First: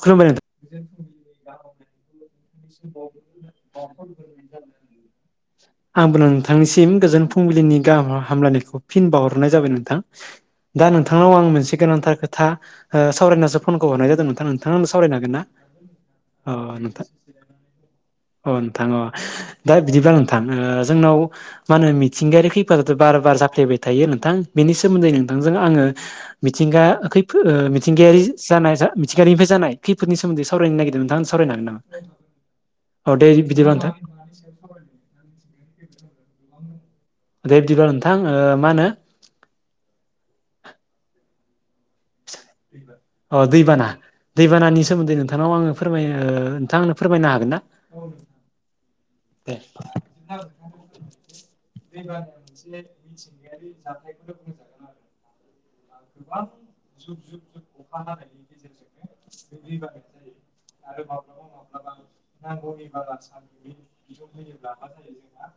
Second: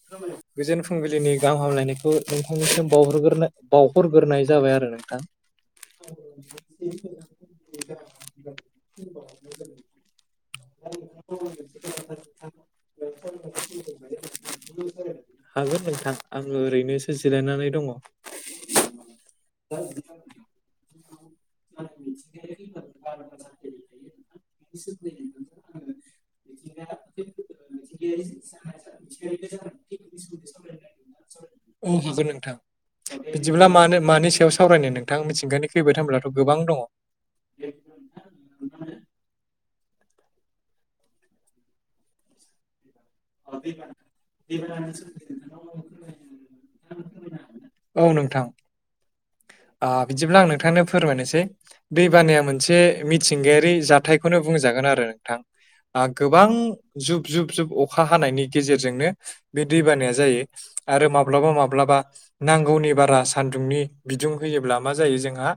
खुलुमबाय नोंथां गोजोन फुंबिलिनि गाहाम हामलायनायखौ नोंथांनिसिम बावहग्रोन बावहरग्रोनाय जाबाय आरो ना [inaudible] आंबो नोंथांनिसिम गोजोन फुंबिलिनि गाहाम हामलायनायखौ फिन बावाहरनाय जाबाय नोंथां दा नोंथांनाव आं मोनसे गोनांथार खोथा सावरायनासो फनखौ हरनाय जादों नोंथां नोंथाङा आंनो सावरायनो ना हागोन नोंथां अ आंङो नोंथां ओरैनोसो जिरायनानै दंङ। अ नोंथां अ दा बिदिबा नोंथां जोंनाव मा होनो मिथिंगायारि खैफोदथ' बार बार जाफ्लेबाय थायो नोंथां बेनि सोमोन्दै नोंथांजों आंङो मिथिंगा खैफो मिथिंगायारि जानाय [unintelligible] जानाय खैफोरदनि सोमोन्दै सावरायनो नागिरदों नोंथां सावरायनो हागोन नामा औ हागोन नोंथां औ दे बिदिब्ला बिदिबा नोंथां मानो मानि सायाव सावरायनो नोंथां मिथिंगायानि खैफोद होनब्लाथ' गोबां दंङ' दे बिब्दिब्ला नोंथां ओ मा होनो [inaudible] अ दैबाना दैबानानि सोमोन्दै नोंथांनाव आङो फोरमाय नोंथां आनो फोरमायनो हागोन ना औ नोंथां दे ओ बिदिब्ला आं नोंथांनो फोरमायनोसै दै बानाया मोनसे मिथिंगायारि जाथा खौनो बुंजागोन आरो नोंथां गोबां जुब जुब जुब अखा हानायनि गेजेरजोंनो बे दैबानाया जायो आरो माब्लाबा माब्लाबा नांगौनि बारा सान्दुंनि बिदुं होयोब्ला मा जायो जोंहा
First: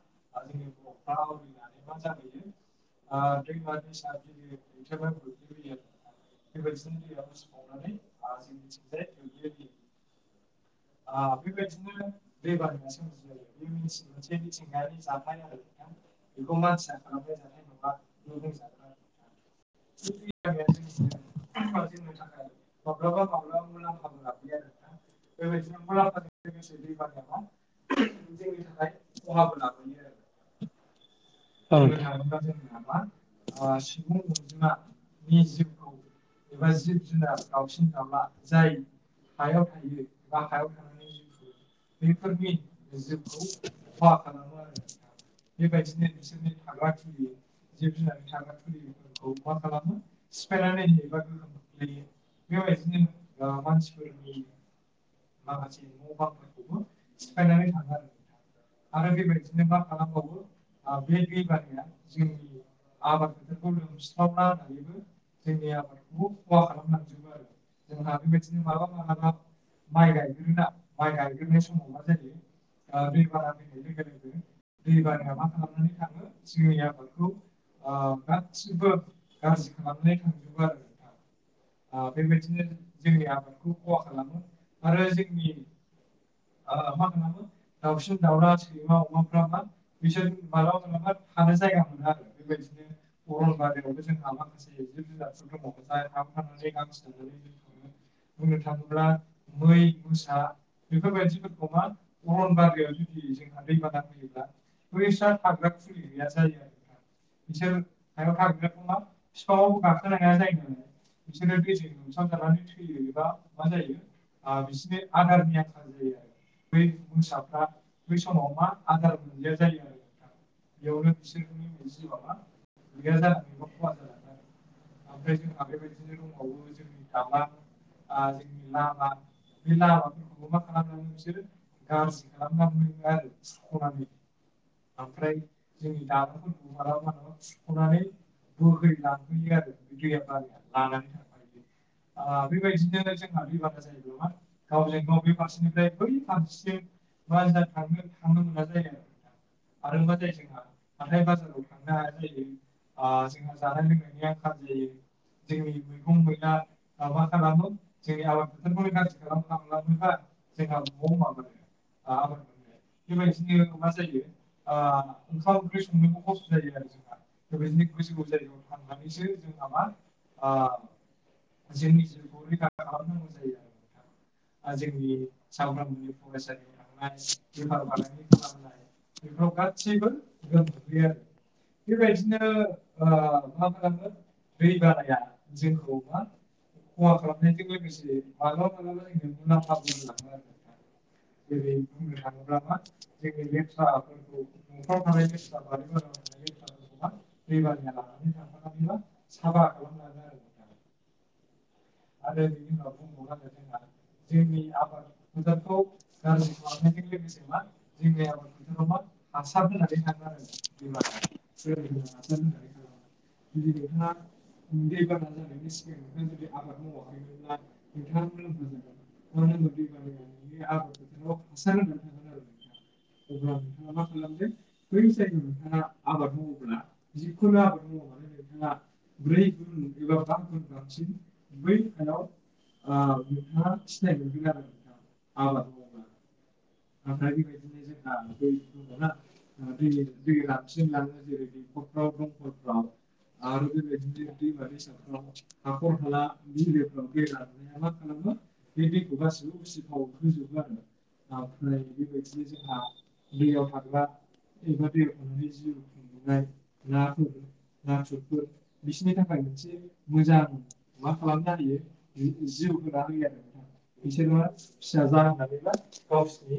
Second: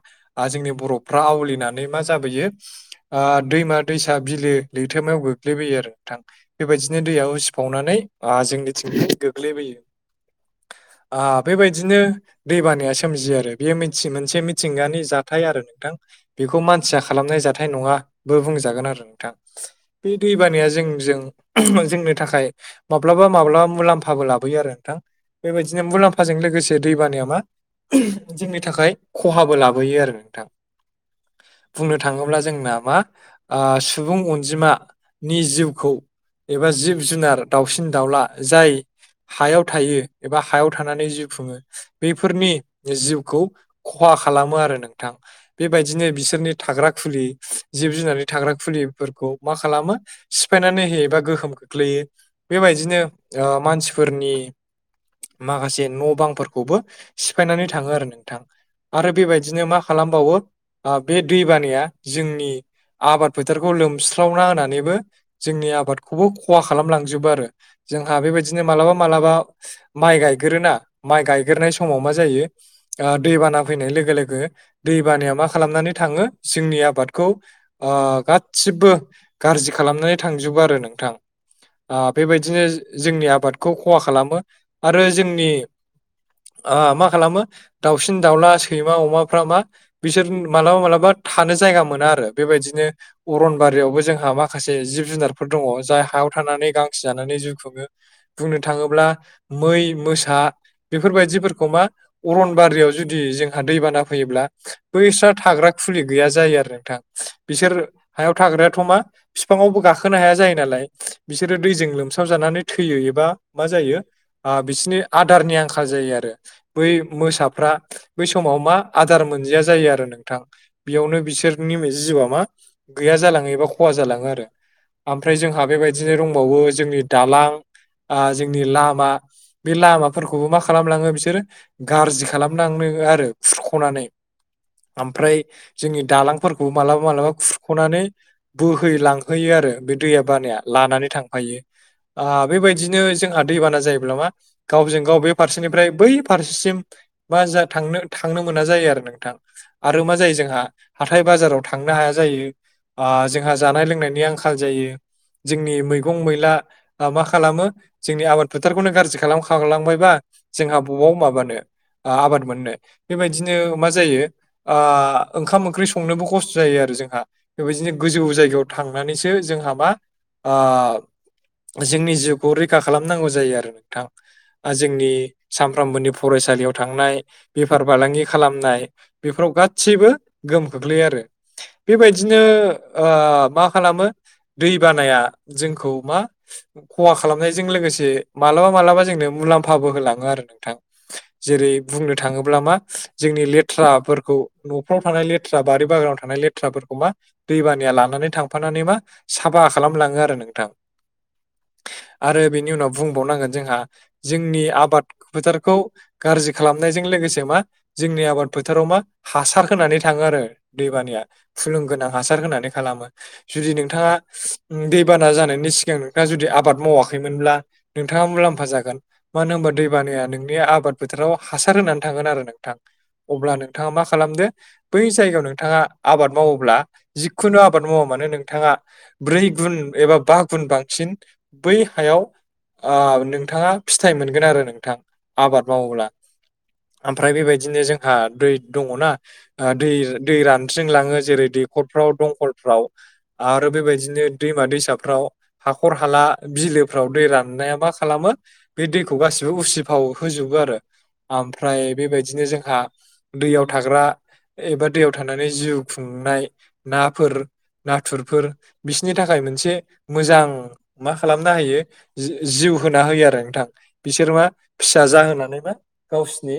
ओ जोंनि बरफफ्रा आवलिनानै मा जाबोयो ओ दैमा दैसा बिलो लैथोमायाव गोग्लैबोयो आरो नोंथां। बेबायदिनो दैयाव उसिफावनानै ओ जोंनिथिंजाय गोग्लैबोयो। ओ बेबायदिनो दै बानाया सो मजियो आरो बेयो मिथियि मोनसे मिथिंगानि जाथाय आरो नोंथां बेखौ मानसिया खालामनाय जाथाय नङा। बो बुंजागोन आरो नोंथां बे दैबानाया जोंजों जोंनि थाखाय माब्लाबा माब्लाबा मुलाम्फाबो लाबोयो आरो नोंथां बेबायदिनो मुलाम्फाजों लोगोसे दैबानाया मा जोंनि थाखाय खहाबो लाबोयो आरो नोंथां [inaudible] बुंनो थाङोब्ला जोंना मा ओ सुबुं अनजिमानि जिउखौ एबा जिब जुनार दाउसिन दाउला जाय हायाव थायो एबा हायाव थानानै जिउ खुङो बेफोरनि जिउखौ खहा खालामो आरो नोंथां बेबायदिनो बिसोरनि थाग्रा खुलि जिब जुनार थाग्रा फुलिफोरखौ मा खालामो सिफायनानै होयोबा गोहोम खोख्लैयो बेबायदिनो ओ मानसिफोरनि माखासे न' बांफोरखौबो सिफायनानै थाङो आरो नोंथां आरो बेबायदिनो मा खालामबावो ओ बे दैबानाया जोंनि आबाद फोथारखौ लोमस्रावना होनानैबो जोंनि आबादखौ खौबो खहा खालामलांजोबो आरो जोंहा बेबायदिनो मालाबा मालाबा माइ गायगोरोना माइ गायग्रोननाय समाव मा जायो ओ दैबाना फैनाय लोगो लोगो दै बानाया मा खालामनानै थाङो जोंनि आबादखौ ओ गासिबो गाज्रि खालामनानै थांजोबो आरो नोंथां। ओ बेबायदिनो जोंनि आबादखौ खहा खालामो आरो जोंनि आ मा खालामो दाउसिन दाउला सैमा अमाफ्रा मा बिसोर मालाबा मालाबा थानो जायगा मोना आरो बेबायदिनो अरनबारियावबो जोंहा माखासे जिब जुनारफोर दङ जाय हायाव थानानै गांसो जानानै जिउ खुङो बुंनो थाङोब्ला मै मोसा बेफोरबायदिफोरखौ मा अरनबारियाव जुदि जोंहा दैबाना फैयोब्ला बैस्रा थाग्रा खुलि गैया जायो आरो नोंथां बिसोर हायाव थाग्रायाथ' मा बिफाङावबो गाखोनो हाया जायोना लाय बिसोरो दैजों लोमसाव जानानै थैयो एबा मा जायो ओ बिसिनि आदारनि आंखाल जायो आरो। बै मोसाफ्रा बै समाव मा आदार मोनजाया जायो आरो नोंथां। बेयावनो बिसोरनि जिउआ मा गैया जालाङो एबा खहा जालाङो आरो ओमफ्राय जोंहा आ बेबायदिनो दंबावो जोंनि दालां आ जोंनि लामा बे लामाफोरखौबो मा खालामलाङो बिसोरो गाज्रि खालामनांनो आरो खुरख'नानै। ओमफ्राय जोंनि दालांफोरखौ मालाबा मालाबा खुरख'नानै बोहैलां होयो आरो बे दैया बानाया लानानै थांफायो। ओ बेबायदिनो जोंहा दैबाना जायोब्ला मा गावजों गाव बे फारसेनिफ्राय बै फारसेसिम बा जोंहा थांनो थांनो मोना जायो आरो नोंथां। आरो मा जायो जोंहा हाथाय बाजाराव थांनो हाया जायो। आ जोंहा जानाय लोंनायनि आंखाल जायो। जोंनि मैगं मैला मा मा खालामो जोंनि आबाद फोथारखौनो गाज्रि खालामखालांबायबा जोंहा बबाव माबानो आ आबाद मोननो बेबायदिनो मा जायो आ ओंखाम ओंख्रि संनोबो खस्थ' जायो आरो जोंहा बेबायदिनो गोजौ जायगायाव थांनानैसो जोंहा मा आ जोंनि जिउखौ रैखा खालामनांगौ जायो आरो नोंथां आ जोंनि सानफ्रामबोनि फरायसालियाव थांनाय बेफार फालांगि खालामनाय बेफोराव गासैबो गोहोम खोख्लैयो आरो बेबायदिनो ओ मा खालामो दै बानाया जोंखौ मा खहा खालामनायजों लोगोसे मालाबा मालाबा जोंनो मुलाम [unintelligible] [unintelligible] जेरै बुंनो थाङोब्ला मा जोंनि ले थ्राफोरखौ न'फ्राव थानाय लेथ्रा बारि बागानाव थानाय लेथ्राफोरखौ मा दैबानाया लानानै थां थांफानानै मा साफा खालामलाङो आरो नोंथां। आरो बिनि उनाव बुंबावनांगोन जोंहा जोंनि आबाद फोथारखौ गारजि खालामनायजों लोगोसे मा जोंनि आबाद फोथाराव मा हासार होनानै थाङो आरो। दैबानाया फुलुं गोनां हासार होनानै खालामो जुदि नोंथाङा दैबाना जानायनि सि गां नोंथाङा जुदि आबाद मावाखैमोनब्ला नोंथाङा मुलाम्फा जागोन मानो होम्बा दै बानाया नोंनि आबाद बोथोराव हासार होनानै थांगोन आरो नोंथां। अब्ला नोंथाङा मा खालामदो बै जायगायाव नोंथाङा आबाद मावोब्ला जिखुनु आबाद मावा मानो नोंथाङा ब्रै गुन एबा बा गुन बांसिन बै हायाव आ नोंथाङा फिथाइ मोनगोन आरो नोंथां आबाद मावोब्ला। ओमफ्राय बेबायदिनो जोंहा दै दङना आ दै दै रानस्रिंलाङो जेरै दै खरफ्राव दंखलफ्राव आरो बेबायदिनो दैमा दैसाफ्राव हाखर हाला बिलोफ्राव दै राननाया मा खालामो बे दैखौ गासि बे उसिफाव होजोबो आरो ओमफ्राय बेबायदिनो जोंहा दैयाव थाग्रा एबा दैयाव थानानै जिउ खुंनाय नाफोर नाथुरफोर बिसनि थाखाय मोनसे मोजां मा खालामनो हायो जि-जिउ होना होयो आरो नोंथां। बिसोर मा फिसा जाहोनानै मा गावसोरनि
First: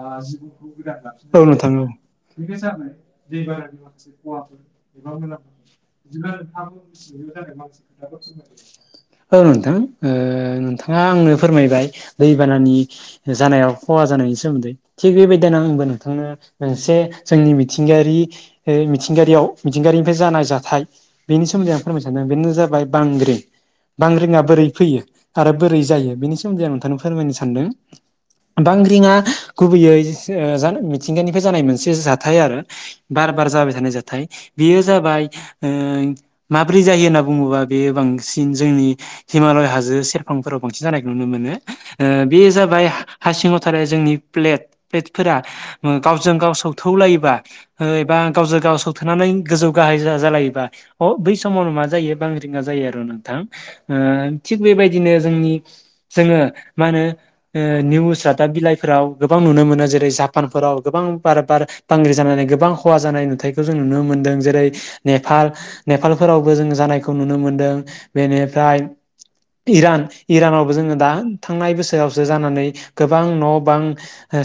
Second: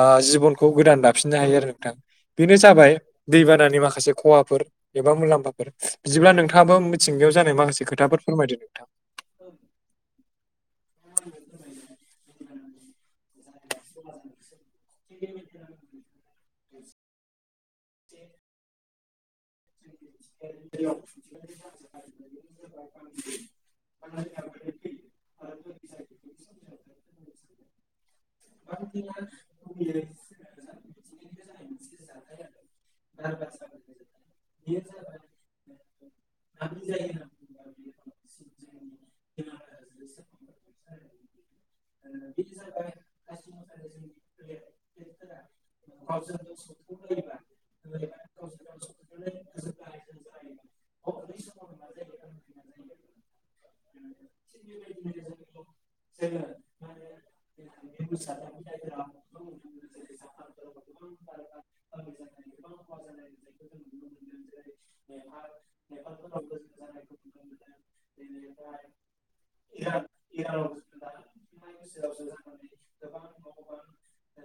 आ जिबनखौ गोदान दाफिननो औ हायो आरो औ नोंथां। बेनो जाबाय दैबानानि माखासे खहाफोर एबा मुलाम्फाफोर बिदिब्ला नोंथाङाबो थिंगायाव जानाय माखासे खोथाफोर फोरमायदो नोंथां। औ नोंथां ओ नोंथाङा आंनो फोरमायबाय दैबानानि जानायाव खहा जानायनि सोमोन्दै थिग बेबायदिनो आंबो नोंथांनो मोनसे जोंनि मिथिंगायारि ओ मिथिंगायारियाव मिथिंगायारिनिफ्राय जानाय जाथाय बेनि सोमोन्दै आं फोरमायनो सानदों बेनो जाबाय बांग्रिं बांग्रिङा बोरै फैयो आरो बोरै जायो बेनि सोमोन्दै आं नोंथांनो फोरमायनो सानदों। बांग्रिंआ गुबैयै ओ जान मिथिंगानिफ्राय जानाय मोनसे जाथाय आरो। बार बार जाबाय थानाय जाथाय। बेयो जाबाय ओ माब्रै जायो होनना बुङोबा बेयो बांसिन जोंनि हिमालय हाजो सेरफांफोराव बांसिन जानायखौ नुनो मोनो। ओ बे जाबाय हा-हासिङाव थानाय जोंनि प्लेट प्लेटफोरा ओ गावजों गाव सौथौ लायोबा ओ एबा गावजों गाव सौथेनानै गोजौ गाहाय जा-जालायोबा अ बै समावनो मा जायो बांग्रिंआ जायो आरो ना। थां ओ थिग बेबायदिनो जोंनि जोङो मा होनो ओ निउस रादाब बिलाइफोराव गोबां नुनो मोनो जेरै जापानफोराव गोबां बार बार बांग्रि जानानै गोबां खहा जानाय नुथायखौ जों नुनो मोन्दों जेरै नेपाल नेपालफोरावबो जों जानायखौ नुनो मोनदों बेनिफ्राय इरान इरानावबो जोङो दा थांनाय बोसोरावसो जानानै गोबां न' बां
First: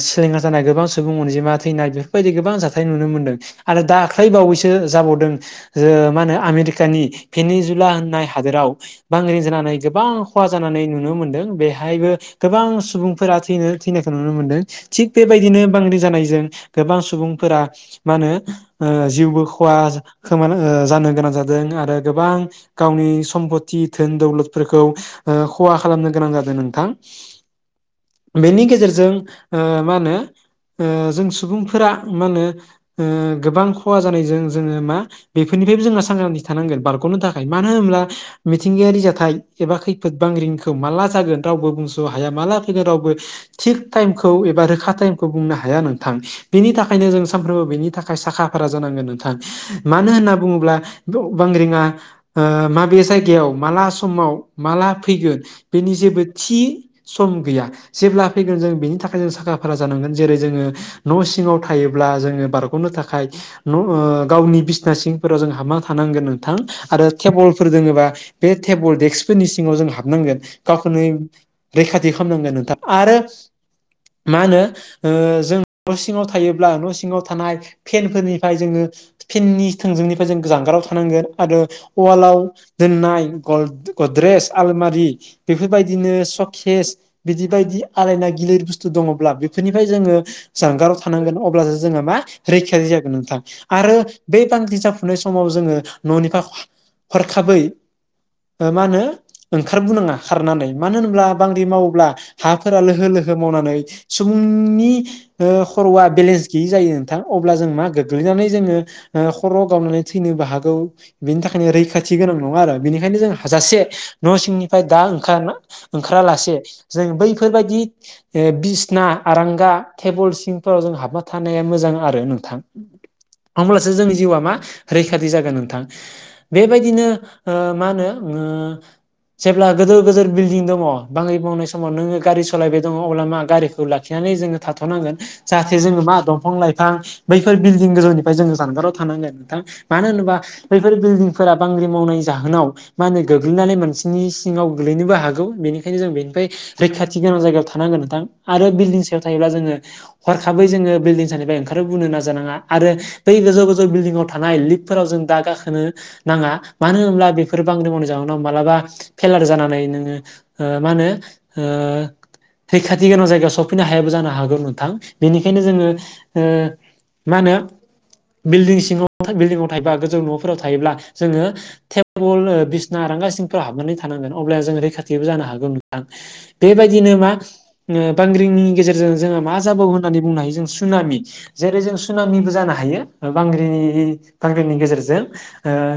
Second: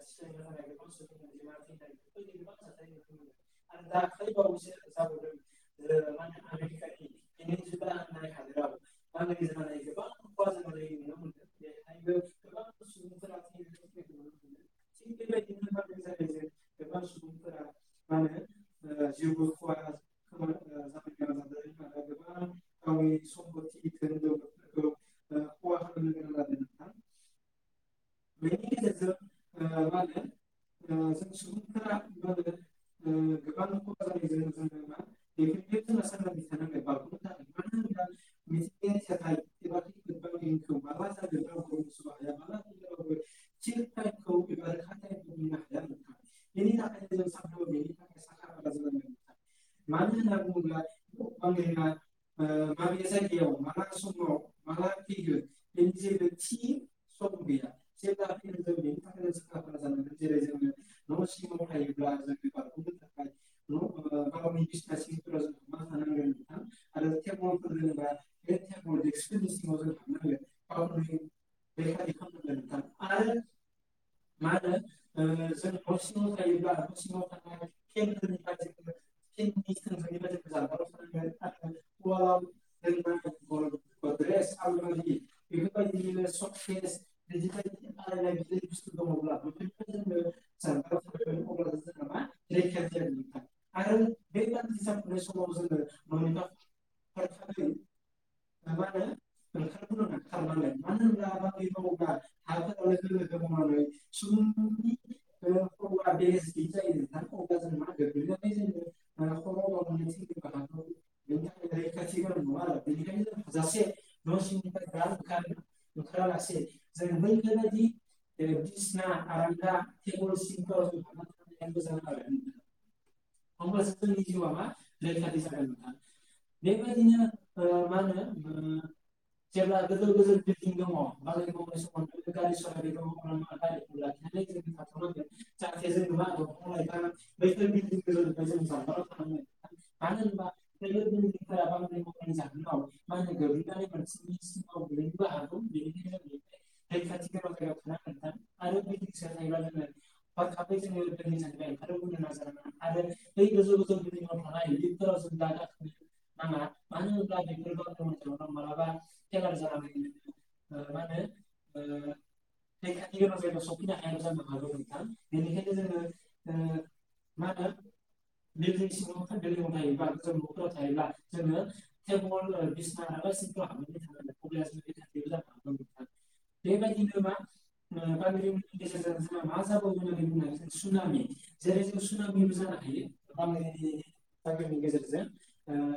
सेंग्रा जानाय गोबां सुबुं अनजिमा थैनाय बेफोरबायदि गोबां जाथाय नुनो मोनदों आरो दाख्लै बावैसो जाबावदों ज मा होनो आमेरिकानि पेनिजुला होननाय हादोराव बांग्रिं जानानै गोबां खहा जानानै नुनो मोन्दों बेहायबो गोबां सुबुंफोरा थैनो थैनायखौ नुनो मोनदों थिग बेबायदिनो बांग्रि जानायजों गोबां सुबुंफोरा मा होनो ओ जिउबो खहा खोमानो जानो गोनां जादों आरो गोबां गावनि सम्प'ति धोन दौलदफोरखौ ओ खहा खालामनो गोनां जादो नोंथां। बेनि गेजेरजों मा होनो जों सुबुंफोरा मा होनो गोबां खहा जानायजों जोङो मा बेफोरनिफ्रायबो जोंहा सांग्रांथि थानांगोन बारग'नो थाखाय मानो होनब्ला मिथिंगायारि जाथाय एबा खैफोद बांग्रिंखौ माला जागोन रावबो बुंस' हाया माला फैगोन रावबो थिग टाइमखौ एबा रोखा टाइमखौ बुंनो हाया नोंथां बिनि थाखायनो जों सानफ्रोमबो बेनि थाखाय साखा फारा जानांगोन न मानो होनना बुङोब्ला बांग्रिंआ ओ मा बे जायगायाव माला समाव माला फैगोन बेनि जेबो थि सम गैया जेब्ला फैगोन जों बेनि थाखाय जों साखा फारा जानांगोन जेरै जोङो न' सिङाव थायोब्ला जोङो बारग'नो थाखाय न' गावनि बिसिना सिंफोराव जों हाबना थानांगोन नोंथां आरो टेबोल फोर दोङोबा बे टेबोल दडेक्सफोरनि सिङाव जों हाबनांगोन गावखौनो रैखाथि खालामनांगोन नोंथां आरो मा होनो ओ जों न' सिङाव थायोब्ला न' सिङाव थानाय फेनफोरनिफ्राय जोङो फेननि थोंजोंनिफ्राय जों जानगाराव थानांगोन आरो ववालाव दोननाय गद्रेस आलमारि बेफोरबायदिनो सकेस बिदि बायदि आलायना गिलिर बुस्थु दङब्ला बेफोरनिफ्राय जोङो जानगाराव थानांगोन अब्लासो जोङहा मा रैखारि जागोन नोंथां आरो बे बांग्रिं जाफुनाय समाव जोङो न'निफ्राय हरखाबै मा होनो ओंखार बोनो नाङा खारनानै मानो होनल्बा बांग्रि मावोब्ला हाफोरा लोहो लोहो मावनानै सुबुंनि खर'आ बेलेन्स गैयि जायो थां अब्ला जों मा गोग्लैनानै जोङो खर' गावनानै थैनोबो हागौ बेनि थाखायनो रैखाथि गोनां नङा आरो बेनिखायनो जों हाजासे न' सिंनिफ्राय दा ओंखार ओंखारालासे जों बैफोरबायाददि बिसना आरांगा जे फल सिंफोराव जों हाबना थानाया मोजां आरो नोंथां होमब्लासो जोंनि जिउआ मा रैखाथि जागोन नोंथां बेबायदिनो मा होनो जेब्ला गोदोर गोदोर बिल्डिं दङ बाङै बावनाय समाव नोङो गारि सालायबाय दङ अब्ला मा गारिखौ लाखिनानै जोङो थाथ'नांगोन जाहाथे जो मा दंफां लाइफां बैफोर बिलदिं गोजौनि फ्राय जो जगाराव थानांगोन नोंथां मानो होनोबा बैफोर बिल्डिं फोरा बांग्रि मावनाय जाहोनाव मा होनो गोग्लैनानै मोनसेनि सिङाव गोग्लैनोबो हागौ बेनिखायनो जों बेनिफ्राय रैखाथि गोनां जायगायाव थानांगोन नोंथां आरो बिल्डं सायाव थायोब्ला जोङो हरखाबै जोङो बिल्डिं सानिफ्राय बुंनो नाजानाङा आरो बै गोजौ गोजौ बिल्डिं आव थानाय लिकफोराव जों दा गाखोनो नाङा मानो होनब्ला बेफोर बांग्रि मावनि जाहोनाव मालाबा फेलार जानानै नोङो मा होनो रैखाथि गोनां जायगायाव सफैनो हायाबो जानो हागौ नोंथां बेनिखायनो जोङो ओ मा होनो बिल्डिं सिङाव बिल्डिंआव थायोबा गोजौ न'फोराव थायोब्ला नोङो थेबोल बिसना आरांगा सिंफोराव हाबनानै थानांगोन अब्ला जोङो रैखाथिबो जानो हागोन बेबायदिनो मा बांग्रिंनि गेजेरजों जोङो मा जाबाव होननानै बुंनो हायो जों सुनामि जेरै जों सुनामिबो जानो हायो बांग्रिनि बांग्रिनि गेजेरजों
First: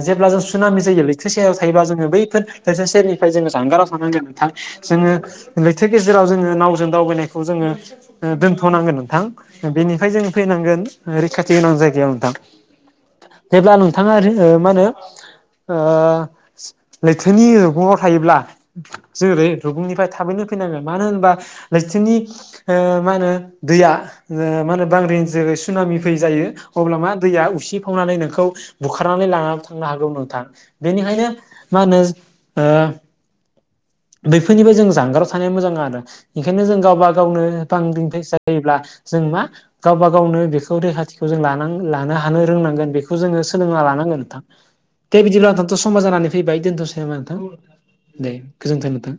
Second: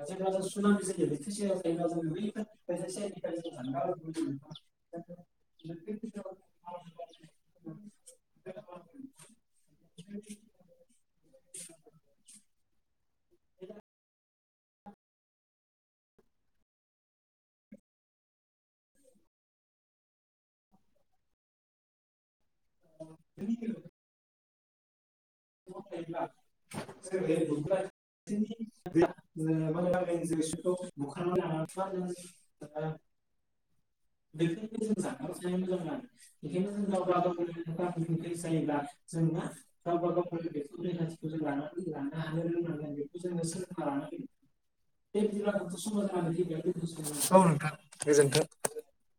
जेब्ला जों सुनामि जायो लैथो सेर थायोब्ला जोङो बैफोर लैथो सेरनिफ्राय जोङो जानगाराव थाननांगोन ना जोङो लैथो गेजेराव जोङो नावजों दावबायनायखौ जोङो दोन्थ'नांगोन नोंथां बेनिफ्राय जों फैनानै रैखाथि गोनां जायगायाव नोंथां जेब्ला नोंथाङा मा होनो लैथोनि रुगुङाव थायोब्ला जों रुगुंनिफ्राय थाबैनो फैनांगोन मानो होनबा लैथोनि मा होनो दैया मा होनो बांग्रि जो सुनामि फै जायो अब्ला मा दैया उसिफावनानै नोंखौ बुखारनानै लाना थांनो हागौ नोंथां बेनिखायनो मा होनो बेफोरनिफ्राय जों जानगाराव थानाया मोजां आरो ओंखायनो जों गावबा गावनो बांग्रिं फैजायोब्ला जों मा गावबा गाव बेखौ रैखाथिखौ जों लानां लानो हानो रोंनांगोन बेखौ जोङो सोलोंना लानांगोन नोंथां दे बिदिब्ला नोंथांथ' समा औ जानानै फैबाय नोंथां गोजोन्थों गोजोनथों नोंथां